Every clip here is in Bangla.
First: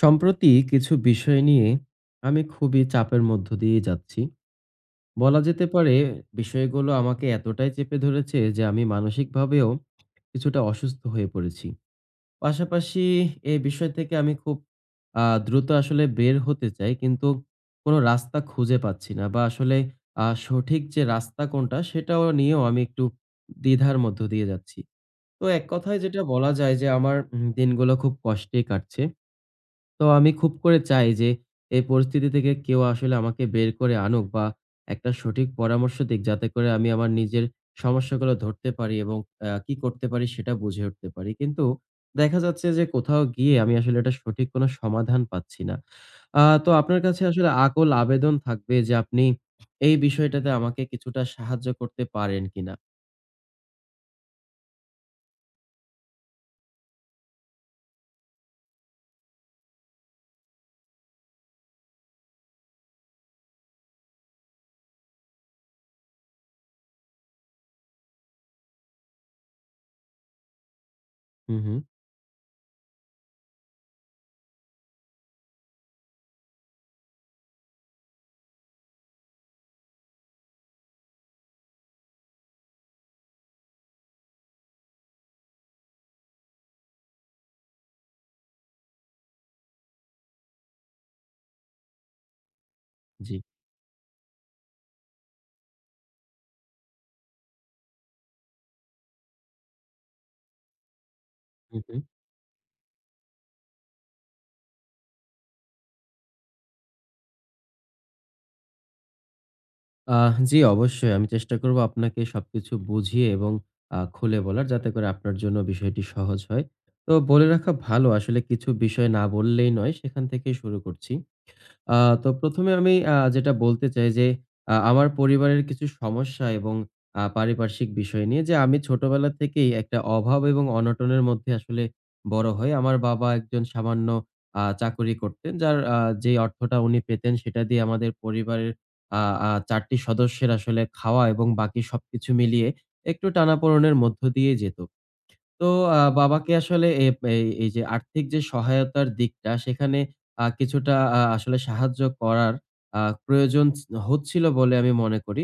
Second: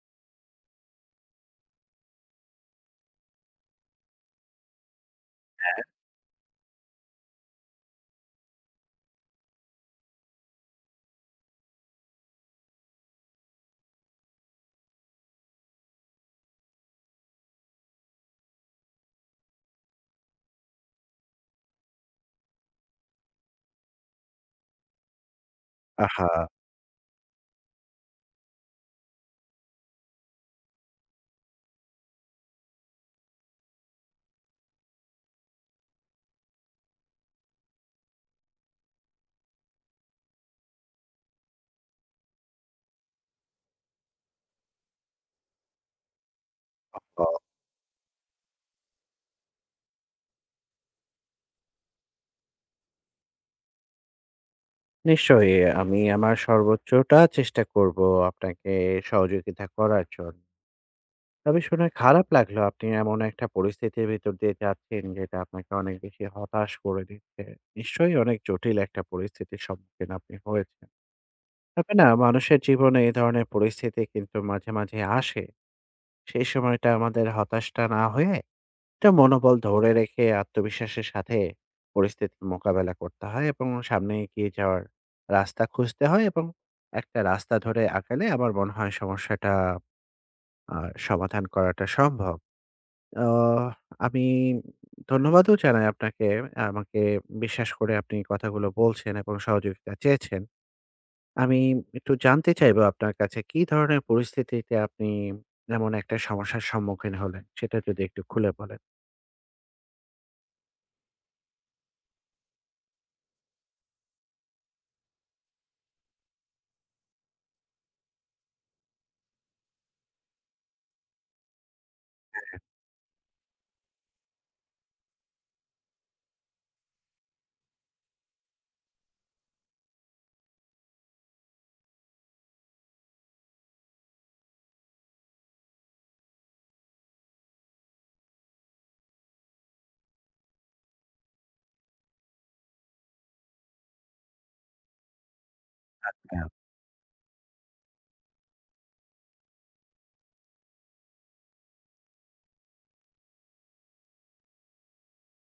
সম্প্রতি কিছু বিষয় নিয়ে আমি খুবই চাপের মধ্য দিয়ে যাচ্ছি। বলা যেতে পারে, বিষয়গুলো আমাকে এতটাই চেপে ধরেছে যে আমি মানসিকভাবেও কিছুটা অসুস্থ হয়ে পড়েছি। পাশাপাশি এ বিষয় থেকে আমি খুব দ্রুত আসলে বের হতে চাই, কিন্তু কোনো রাস্তা খুঁজে পাচ্ছি না বা আসলে সঠিক যে রাস্তা কোনটা সেটাও নিয়েও আমি একটু দ্বিধার মধ্য দিয়ে যাচ্ছি। তো এক কথায় যেটা আহা! বলা যায় যে আমার দিনগুলো খুব কষ্টে কাটছে। তো আমি খুব করে চাই যে এই পরিস্থিতি থেকে কেউ আসলে আমাকে বের করে আনুক বা একটা সঠিক পরামর্শ দিক, যাতে করে আমি আমার নিজের সমস্যাগুলো ধরতে পারি এবং কি করতে পারি সেটা বুঝে উঠতে পারি। কিন্তু দেখা যাচ্ছে যে কোথাও গিয়ে আমি আসলে এটা সঠিক কোনো সমাধান পাচ্ছি না। তো আপনার কাছে অ আসলে আকুল আবেদন থাকবে যে আপনি এই বিষয়টাতে আমাকে কিছুটা সাহায্য করতে পারেন কিনা। নিশ্চয়ই আমি আমার সর্বোচ্চটা চেষ্টা করব আপনাকে সহযোগিতা করার জন্য। তবে শুনে খারাপ লাগলো আপনি এমন একটা পরিস্থিতির ভিতর দিয়ে যাচ্ছেন যেটা আপনাকে অনেক বেশি হতাশ করে দিচ্ছে। নিশ্চয়ই অনেক জটিল একটা পরিস্থিতির সম্মুখীন আপনি হয়েছেন। হুম, হুম। তবে না মানুষের জীবনে এই ধরনের পরিস্থিতি কিন্তু মাঝে, মাঝে আসে। সেই সময়টা আমাদের হতাশটা না হয়ে একটা মনোবল ধরে রেখে আত্মবিশ্বাসের সাথে পরিস্থিতির মোকাবেলা করতে হয় এবং সামনে এগিয়ে যাওয়ার রাস্তা খুঁজতে হয় এবং একটা রাস্তা ধরে আগালে আমার মনে হয় সমস্যাটা সমাধান করাটা সম্ভব। জি। আহ, আমি ধন্যবাদও জানাই আপনাকে। আমাকে বিশ্বাস করে আপনি কথাগুলো বলছেন এবং সহযোগিতা চেয়েছেন। আমি হুম, হুম। একটু জানতে চাইবো আপনার কাছে কি ধরনের পরিস্থিতিতে আপনি এমন একটা সমস্যার সম্মুখীন হলেন? সেটা যদি একটু খুলে বলেন। জি, অবশ্যই। আমি চেষ্টা করব আপনাকে সবকিছু বুঝিয়ে এবং খুলে বলার, যাতে করে আপনার জন্য বিষয়টি সহজ হয়। তো বলে রাখা ভালো, আসলে কিছু বিষয় না বললেই নয়, সেখান থেকেই শুরু করছি। আ তো ১ম এ আমি যেটা বলতে চাই যে, আমার পরিবারের কিছু সমস্যা এবং পারিপার্শ্বিক বিষয় নিয়ে যে আমি ছোটবেলা থেকেই একটা অভাব এবং অনটনের মধ্যে আসলে বড় হই। আমার বাবা একজন সামান্য চাকুরি করতেন। যার যে অর্থটা উনি পেতেন সেটা দিয়ে আমাদের পরিবারের আ আ ৪টি সদস্যের আসলে খাওয়া এবং বাকি সবকিছু মিলিয়ে একটু টানাপোড়েনের মধ্য দিয়ে যেত। তো হ্যাঁ। বাবাকে আসলে এ এই এই যে আর্থিক যে সহায়তার দিকটা সেখানে কিছুটা আসলে সাহায্য করার আ প্রয়োজন হচ্ছিল বলে আমি মনে করি।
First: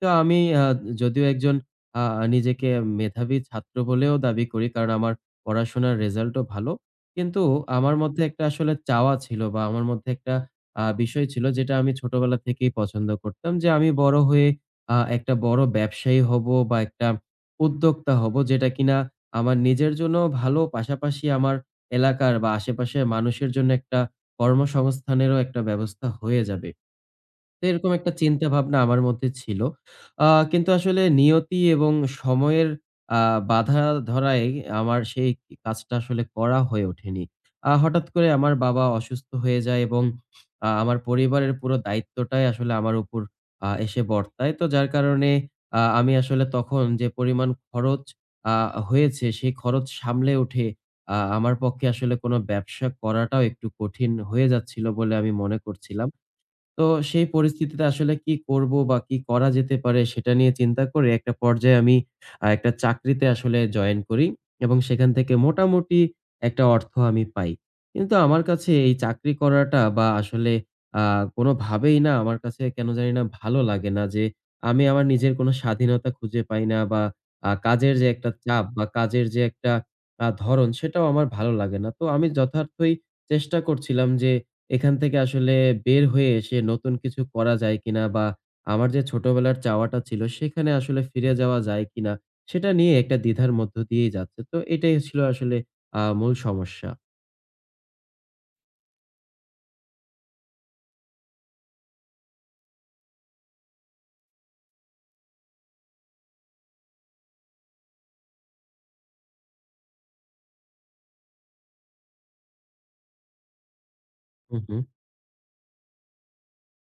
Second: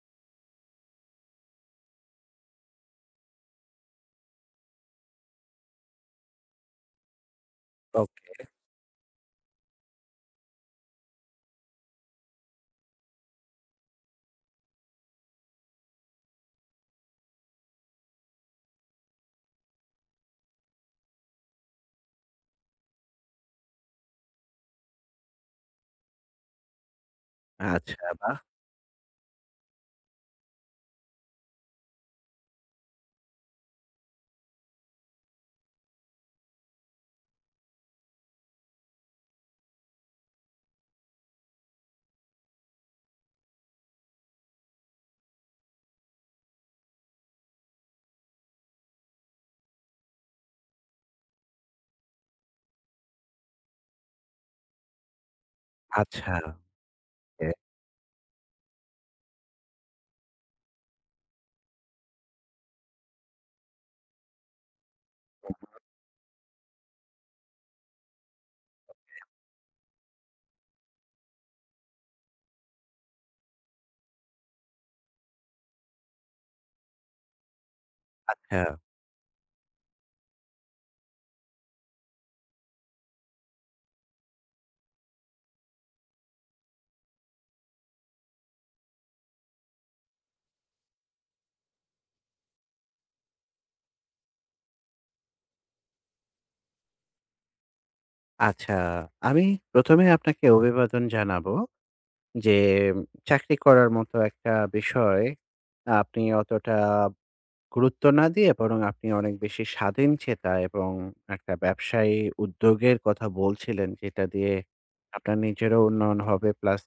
তো আমি যদিও একজন আ নিজেকে মেধাবী ছাত্র বলেও দাবি করি। কারণ আমার পড়াশোনার রেজাল্টও ভালো। কিন্তু আমার মধ্যে ওকে, একটা আসলে চাওয়া ছিল, বা আমার মধ্যে একটা বিষয় ছিল, যেটা আমি ছোটবেলা থেকেই পছন্দ করতাম, যে আমি বড় হয়ে একটা বড় ব্যবসায়ী হব বা একটা উদ্যোক্তা হব, যেটা কিনা আমার নিজের জন্যও ভালো, পাশাপাশি আমার এলাকার বা আশেপাশের মানুষের জন্য একটা কর্মসংস্থানেরও একটা ব্যবস্থা হয়ে যাবে। তো এরকম আচ্ছা একটা বাহ! চিন্তা ভাবনা আমার মধ্যে ছিল। আ কিন্তু আসলে নিয়তি এবং সময়ের আ বাধা ধরায় আমার সেই কাজটা আসলে করা হয়ে ওঠেনি। হঠাৎ করে আমার বাবা অসুস্থ হয়ে যায় এবং আমার পরিবারের পুরো দায়িত্বটাই আসলে আমার উপর এসে বর্তায়। তো যার কারণে আমি আসলে তখন যে পরিমাণ খরচ আ হয়েছে, সেই খরচ সামলে উঠে আমার পক্ষে আসলে কোন ব্যবসা করাটাও একটু কঠিন হয়ে যাচ্ছিল বলে আমি মনে করছিলাম। আচ্ছা, তো সেই এ পরিস্থিতিতে আসলে কি করব বা কি করা যেতে পারে সেটা নিয়ে চিন্তা করে একটা পর্যায়ে আমি একটা চাকরিতে আসলে জয়েন করি এবং সেখান থেকে মোটামুটি একটা অর্থ আমি পাই। কিন্তু আমার কাছে এই চাকরি করাটা বা আসলে আ কোনোভাবেই না আমার কাছে কেন জানি না ভালো লাগে না, যে আমি আমার নিজের কোনো স্বাধীনতা খুঁজে পাই না বা কাজের যে একটা আচ্ছা, চাপ বা কাজের যে একটা ধরন সেটাও আমার ভালো লাগে না। তো আমি যথার্থই চেষ্টা করছিলাম যে এখান থেকে আসলে বের হয়ে এসে নতুন কিছু করা যায় কিনা, বা আমার যে ছোটবেলার চাওয়াটা ছিল সেখানে আসলে ফিরে যাওয়া যায় কিনা, সেটা নিয়ে একটা দ্বিধার মধ্য দিয়েই যাচ্ছে। তো এটাই ছিল আসলে মূল সমস্যা। আচ্ছা। আমি ১ম এ আপনাকে অভিবাদন জানাবো যে উম, চাকরি করার মতো একটা বিষয় আপনি অতটা গুরুত্ব না দিয়ে বরং আপনি অনেক বেশি স্বাধীনচেতা এবং একটা ব্যবসায়ী উদ্যোগের কথা বলছিলেন যেটা দিয়ে হু, হু, আপনার নিজেরও উন্নয়ন হবে প্লাস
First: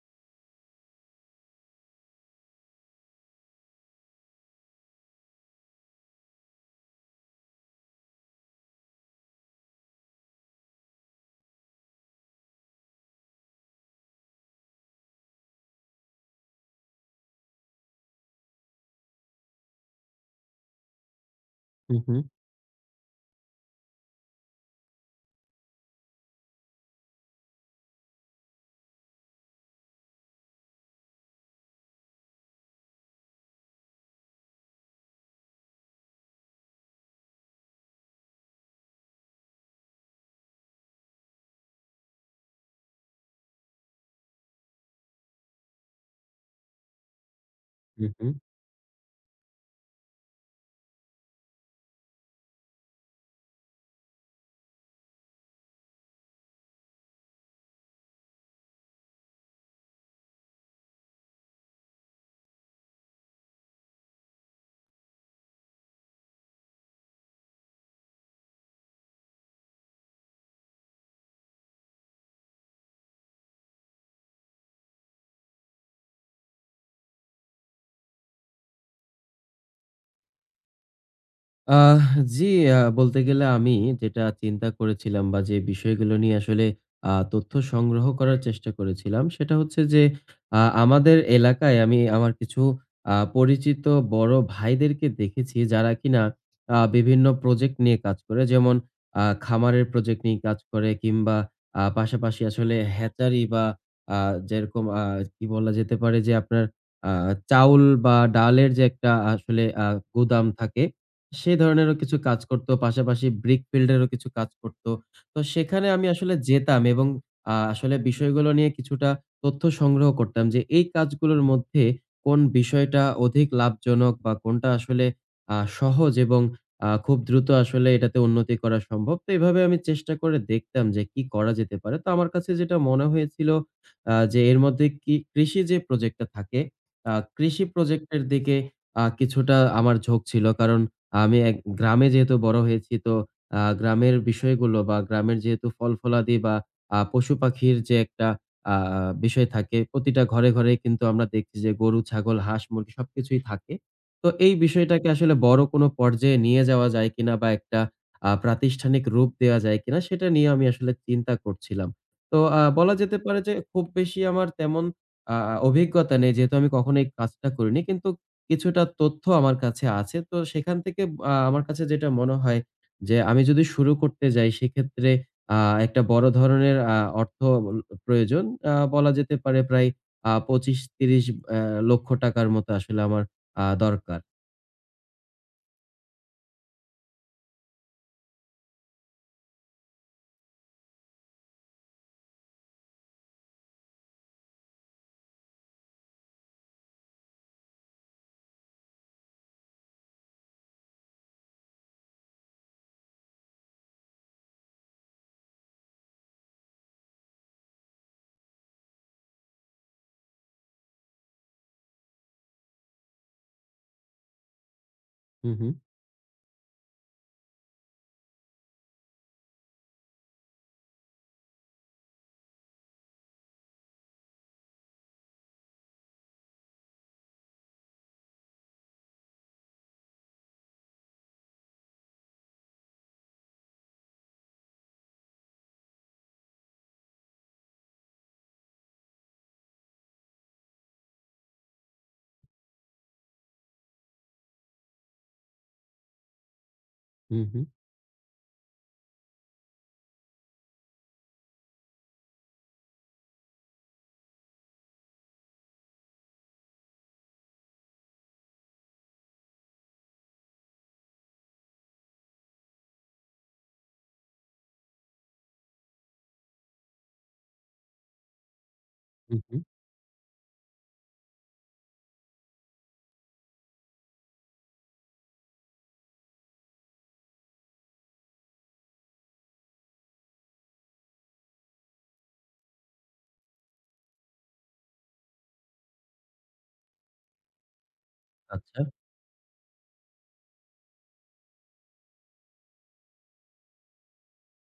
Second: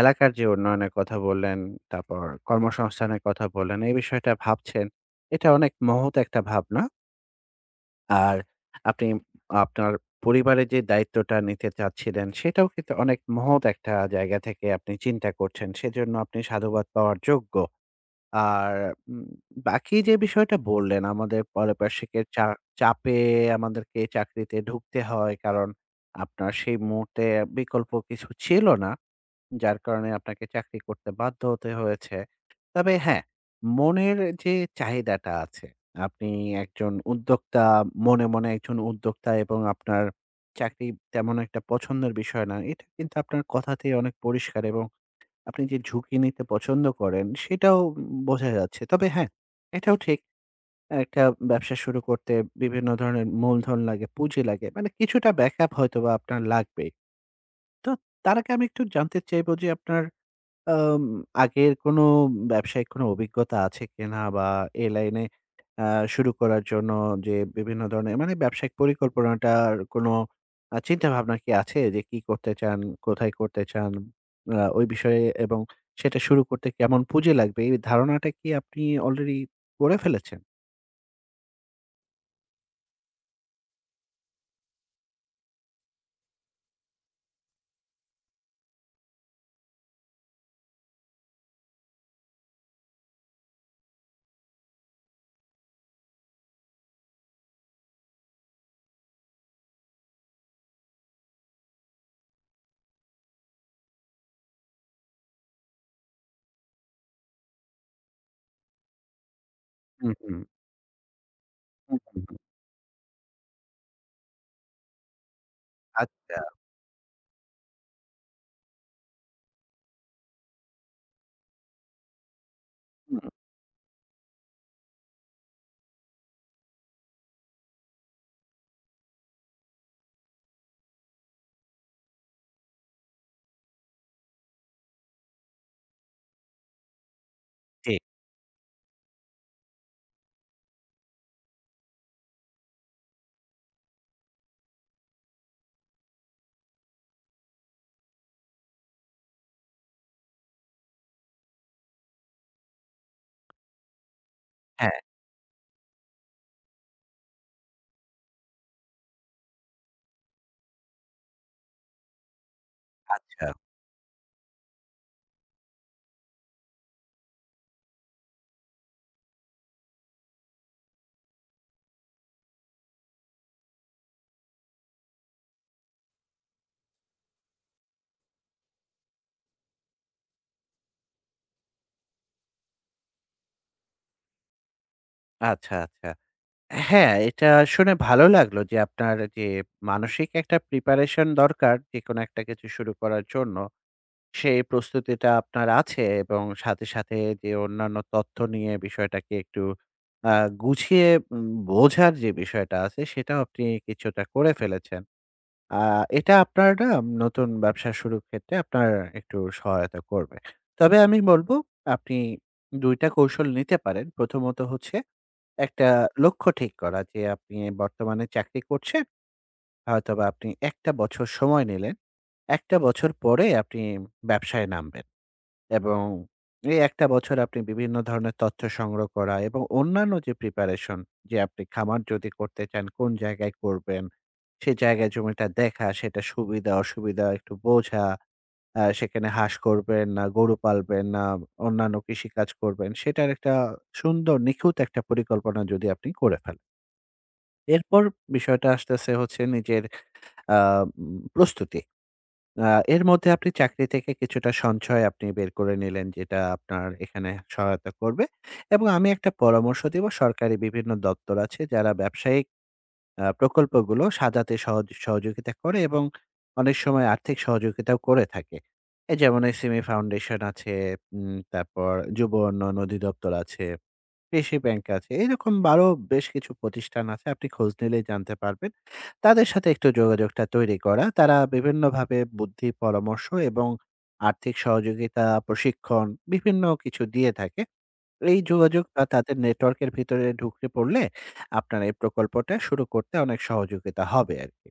এলাকার যে উন্নয়নের কথা বললেন, তারপর কর্মসংস্থানের কথা বললেন, এই বিষয়টা ভাবছেন। এটা অনেক মহৎ একটা ভাবনা। আর আপনি আপনার পরিবারের যে দায়িত্বটা নিতে চাচ্ছিলেন, সেটাও কিন্তু অনেক মহৎ একটা জায়গা থেকে আপনি চিন্তা করছেন। সেজন্য আপনি সাধুবাদ পাওয়ার যোগ্য। আর উম বাকি যে বিষয়টা বললেন, আমাদের হু, হু, পারিপার্শ্বিকের চাপে আমাদেরকে চাকরিতে ঢুকতে হয়। কারণ আপনার সেই মুহূর্তে বিকল্প কিছু ছিল না। যার কারণে আপনাকে চাকরি করতে বাধ্য হতে হয়েছে। তবে হ্যাঁ, মনের যে চাহিদাটা আছে, আপনি একজন উদ্যোক্তা, মনে, মনে একজন উদ্যোক্তা এবং আপনার চাকরি তেমন একটা পছন্দের বিষয় না। এটা কিন্তু আপনার কথাতেই অনেক পরিষ্কার এবং আপনি যে ঝুঁকি নিতে পছন্দ করেন, সেটাও হু, হু। বোঝা যাচ্ছে। তবে হ্যাঁ, এটাও ঠিক একটা ব্যবসা শুরু করতে বিভিন্ন ধরনের মূলধন লাগে, পুঁজি লাগে। মানে কিছুটা ব্যাকআপ হয়তোবা আপনার লাগবেই। তো তার আগে আমি একটু জানতে চাইবো যে আপনার আম আগের কোনো ব্যবসায়িক কোনো অভিজ্ঞতা আছে কিনা? বা এই লাইনে আ শুরু করার জন্য যে বিভিন্ন ধরনের মানে ব্যবসায়িক পরিকল্পনাটার কোনো চিন্তাভাবনা কি আছে? যে কি করতে চান? কোথায় করতে চান? ওই বিষয়ে এবং সেটা শুরু করতে কেমন পুঁজি লাগবে? এই ধারণাটা কি আপনি অলরেডি করে ফেলেছেন? আহ জি, বলতে গেলে আমি যেটা চিন্তা করেছিলাম বা যে বিষয়গুলো নিয়ে আসলে তথ্য সংগ্রহ করার চেষ্টা করেছিলাম, সেটা হচ্ছে যে আমাদের এলাকায় আমি আমার কিছু পরিচিত বড় ভাইদেরকে দেখেছি, যারা কিনা বিভিন্ন প্রজেক্ট নিয়ে কাজ করে। যেমন খামারের প্রজেক্ট নিয়ে কাজ করে, কিংবা পাশাপাশি আসলে হ্যাচারি, বা আ যেরকম কি বলা যেতে পারে যে আপনার আ চাউল বা ডালের যে একটা আসলে হুম, হুম। গুদাম থাকে, সেই ধরনেরও হুম, কিছু হুম, হুম। কাজ করত। পাশাপাশি ব্রিক ফিল্ডেরও কিছু কাজ করত। তো সেখানে আমি আসলে আচ্ছা। যেতাম এবং আসলে বিষয়গুলো নিয়ে কিছুটা তথ্য সংগ্রহ করতাম, যে এই কাজগুলোর মধ্যে কোন বিষয়টা হুম, অধিক লাভজনক, বা কোনটা আসলে সহজ এবং খুব দ্রুত আসলে এটাতে উন্নতি করা সম্ভব। তো এভাবে আমি চেষ্টা করে দেখতাম যে কি করা যেতে পারে। তো আমার কাছে যেটা মনে হয়েছিল, যে এর মধ্যে কি কৃষি যে প্রজেক্টটা থাকে, কৃষি ঠিক। প্রজেক্টের দিকে কিছুটা আমার ঝোঁক ছিল। কারণ আমি এক গ্রামে যেহেতু বড় হয়েছি, তো গ্রামের বিষয়গুলো বা গ্রামের যেহেতু ফল-ফলাদি বা পশু-পাখির যে একটা আ বিষয় থাকে প্রতিটা ঘরে, ঘরে, কিন্তু আমরা দেখছি যে গরু, ছাগল, হাঁস, মুরগি সবকিছুই থাকে। তো এই হ্যাঁ, বিষয়টাকে আসলে বড় কোনো পর্যায়ে নিয়ে যাওয়া যায় কিনা, বা একটা প্রাতিষ্ঠানিক রূপ দেওয়া যায় কিনা, সেটা নিয়ে আমি আসলে চিন্তা করছিলাম। তো বলা যেতে পারে আচ্ছা। যে খুব বেশি আমার তেমন আ অভিজ্ঞতা নেই, যেহেতু আমি কখনো এই কাজটা করিনি, কিন্তু কিছুটা তথ্য আমার কাছে আছে। তো সেখান থেকে আমার কাছে যেটা মনে হয় যে, আমি যদি শুরু করতে যাই সেক্ষেত্রে আ একটা বড় ধরনের অর্থ উল প্রয়োজন। বলা যেতে পারে প্রায় ২৫-৩০ লক্ষ টাকার মতো আসলে আমার দরকার। আচ্ছা, আচ্ছা। হ্যাঁ, এটা শুনে ভালো লাগলো যে আপনার যে মানসিক একটা প্রিপারেশন দরকার যেকোনো একটা কিছু শুরু করার জন্য। সেই প্রস্তুতিটা আপনার আছে এবং সাথে, সাথে যে অন্যান্য তথ্য নিয়ে বিষয়টাকে একটু আ গুছিয়ে বোঝার যে বিষয়টা আছে সেটাও আপনি কিছুটা করে ফেলেছেন। আ এটা আপনার না নতুন ব্যবসা শুরুর ক্ষেত্রে আপনার একটু সহায়তা করবে। তবে আমি বলব আপনি ২ টা কৌশল নিতে পারেন। প্রথমত হচ্ছে হু, হু, একটা লক্ষ্য ঠিক করা যে আপনি বর্তমানে চাকরি করছেন। হয়তোবা আপনি ১ টা বছর সময় নিলেন। ১ টা বছর পরে আপনি ব্যবসায় নামবেন এবং এই ১ টা বছর আপনি বিভিন্ন ধরনের তথ্য সংগ্রহ করা এবং অন্যান্য যে প্রিপারেশন যে আপনি খামার যদি করতে চান, কোন জায়গায় করবেন? সে জায়গায় জমিটা দেখা, সেটা সুবিধা অসুবিধা একটু বোঝা, সেখানে হাঁস করবেন না গরু পালবেন না অন্যান্য কৃষিকাজ করবেন, সেটার একটা সুন্দর নিখুঁত একটা পরিকল্পনা যদি আপনি করে ফেলেন। হু, হু, এরপর বিষয়টা আসতেছে হচ্ছে নিজের আ প্রস্তুতি। আ এর মধ্যে আপনি চাকরি থেকে কিছুটা সঞ্চয় আপনি বের করে নিলেন যেটা আপনার এখানে সহায়তা করবে এবং আমি একটা পরামর্শ দিব সরকারি বিভিন্ন দপ্তর আছে যারা ব্যবসায়িক প্রকল্পগুলো সাজাতে সহজ সহযোগিতা করে এবং অনেক সময় আর্থিক সহযোগিতাও করে থাকে। এই হু, যেমন হু। এসিমি ফাউন্ডেশন আছে, তারপর যুব উন্নয়ন অধিদপ্তর আছে। কৃষি ব্যাংক আছে। এরকম আরো বেশ কিছু প্রতিষ্ঠান আছে। আপনি খোঁজ নিলেই জানতে পারবেন। তাদের সাথে একটু যোগাযোগটা তৈরি করা। তারা বিভিন্নভাবে বুদ্ধি পরামর্শ এবং আর্থিক সহযোগিতা, প্রশিক্ষণ বিভিন্ন কিছু দিয়ে থাকে। এই আচ্ছা। যোগাযোগ বা তাদের নেটওয়ার্কের ভিতরে ঢুকে পড়লে আপনার এই প্রকল্পটা শুরু করতে অনেক সহযোগিতা হবে আরকি।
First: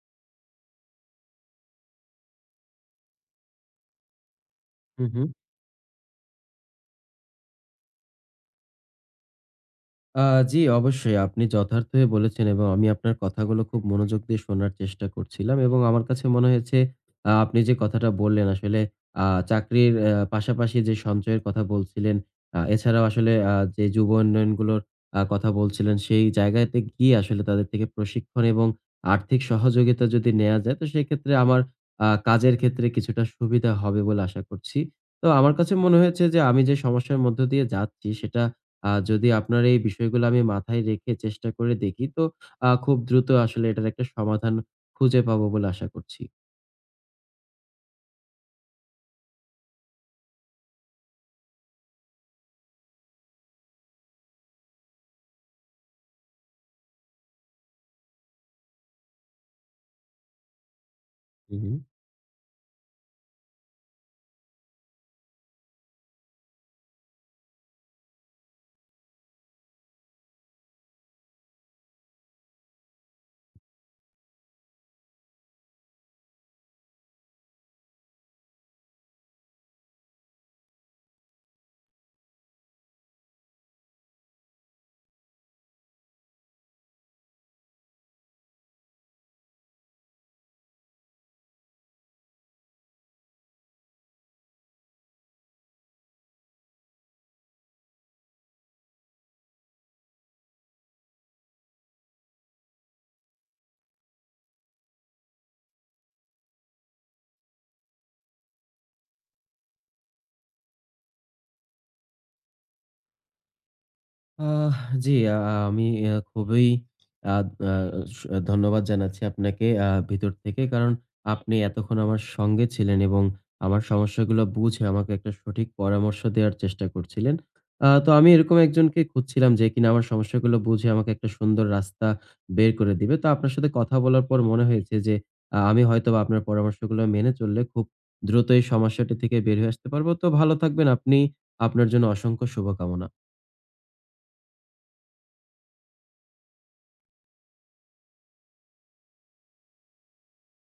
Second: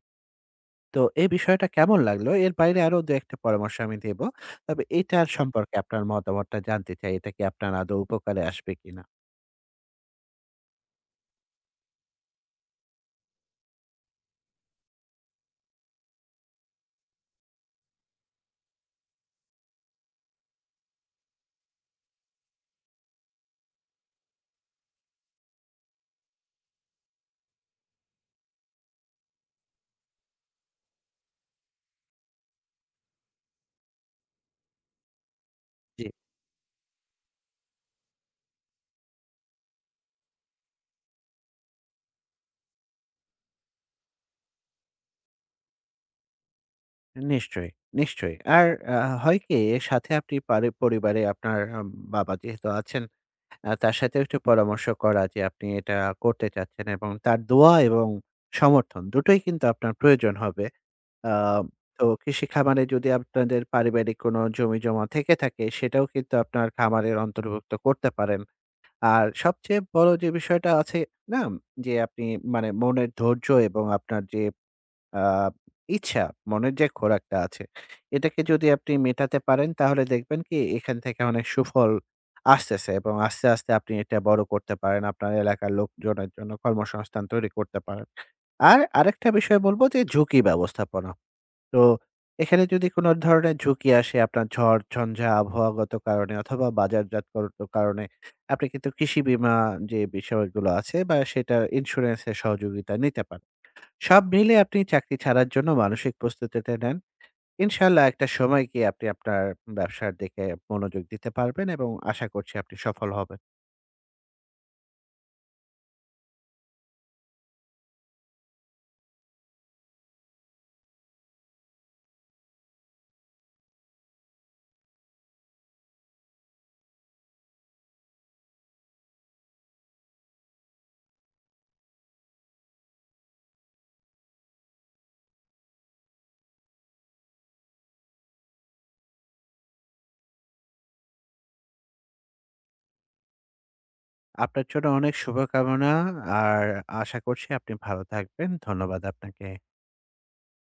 তো এই বিষয়টা কেমন লাগলো? এর বাইরে আরো ২-১ টা পরামর্শ আমি দেব। তবে হু, হু। এটার সম্পর্কে আপনার মতামতটা জানতে চাই। এটা কি আপনার আদৌ উপকারে আসবে কিনা? আ জি, অবশ্যই। আপনি যথার্থই বলেছেন এবং আমি আপনার কথাগুলো খুব মনোযোগ দিয়ে শোনার চেষ্টা করছিলাম এবং আমার কাছে মনে হয়েছে, আপনি যে কথাটা বললেন আসলে আ চাকরির পাশাপাশি যে সঞ্চয়ের কথা বলছিলেন, এছাড়াও আসলে যে যুব উন্নয়নগুলোর কথা বলছিলেন, সেই জায়গাতে গিয়ে আসলে তাদের থেকে প্রশিক্ষণ এবং আর্থিক সহযোগিতা যদি নেয়া যায়, তো সেক্ষেত্রে আমার কাজের ক্ষেত্রে কিছুটা সুবিধা হবে বলে আশা করছি। তো আমার কাছে মনে জি। হয়েছে যে আমি যে সমস্যার মধ্য দিয়ে যাচ্ছি সেটা যদি আপনার এই বিষয়গুলো আমি মাথায় রেখে চেষ্টা করে দেখি, তো খুব দ্রুত আসলে এটার একটা সমাধান খুঁজে পাবো বলে আশা করছি। নিশ্চয়ই, নিশ্চয়ই। আর আ হয় কি এর সাথে আপনি পারি পরিবারে আপনার বাবা যেহেতু আছেন, তার সাথেও একটু পরামর্শ করা যে আপনি এটা করতে চাচ্ছেন এবং তার দোয়া এবং সমর্থন দুটোই কিন্তু আপনার প্রয়োজন হবে। আ হুম। তো কৃষি খামারে যদি আপনাদের পারিবারিক কোনো জমিজমা থেকে থাকে সেটাও কিন্তু আপনার খামারের অন্তর্ভুক্ত করতে পারেন। আর সবচেয়ে বড় যে বিষয়টা আছে না? যে আপনি মানে মনের ধৈর্য এবং আপনার যে আ ইচ্ছা, মনের যে খোরাকটা আছে, এটাকে যদি আপনি মেটাতে পারেন তাহলে দেখবেন কি এখান থেকে অনেক সুফল আসতেছে এবং আস্তে, আস্তে আপনি এটা বড় করতে পারেন। আপনার এলাকার লোকজনের জন্য কর্মসংস্থান তৈরি করতে পারেন। আর আরেকটা বিষয় বলব যে ঝুঁকি ব্যবস্থাপনা। তো এখানে যদি কোন ধরনের ঝুঁকি আসে আপনার ঝড়, ঝঞ্ঝা, আবহাওয়াগত কারণে অথবা বাজারজাতকরণের কারণে আপনি কিন্তু কৃষি বীমা যে বিষয়গুলো আছে বা সেটার ইন্সুরেন্স এর সহযোগিতা নিতে পারেন। সব মিলে আপনি চাকরি ছাড়ার জন্য মানসিক প্রস্তুতিটা নেন। ইনশাআল্লাহ একটা সময় গিয়ে আপনি আপনার ব্যবসার দিকে মনোযোগ দিতে পারবেন এবং আশা করছি আপনি সফল হবেন। আহ জি, আ আমি খুবই আ আ স ধন্যবাদ জানাচ্ছি আপনাকে ভিতর থেকে। কারণ আপনি এতক্ষণ আমার সঙ্গে ছিলেন এবং আমার সমস্যাগুলো বুঝে আমাকে একটা সঠিক পরামর্শ দেওয়ার চেষ্টা করছিলেন। তো আমি এরকম একজনকে খুঁজছিলাম যে কিনা আমার সমস্যাগুলো বুঝে আমাকে একটা সুন্দর রাস্তা বের করে দিবে। তো আপনার সাথে কথা বলার পর মনে হয়েছে যে আমি হয়তোবা আপনার পরামর্শগুলো মেনে চললে খুব দ্রুত এই সমস্যাটি থেকে বের হয়ে আসতে পারবো। তো ভালো থাকবেন আপনি। আপনার জন্য অসংখ্য শুভকামনা। আপনার জন্য অনেক শুভকামনা আর আশা করছি আপনি ভালো থাকবেন। ধন্যবাদ আপনাকে।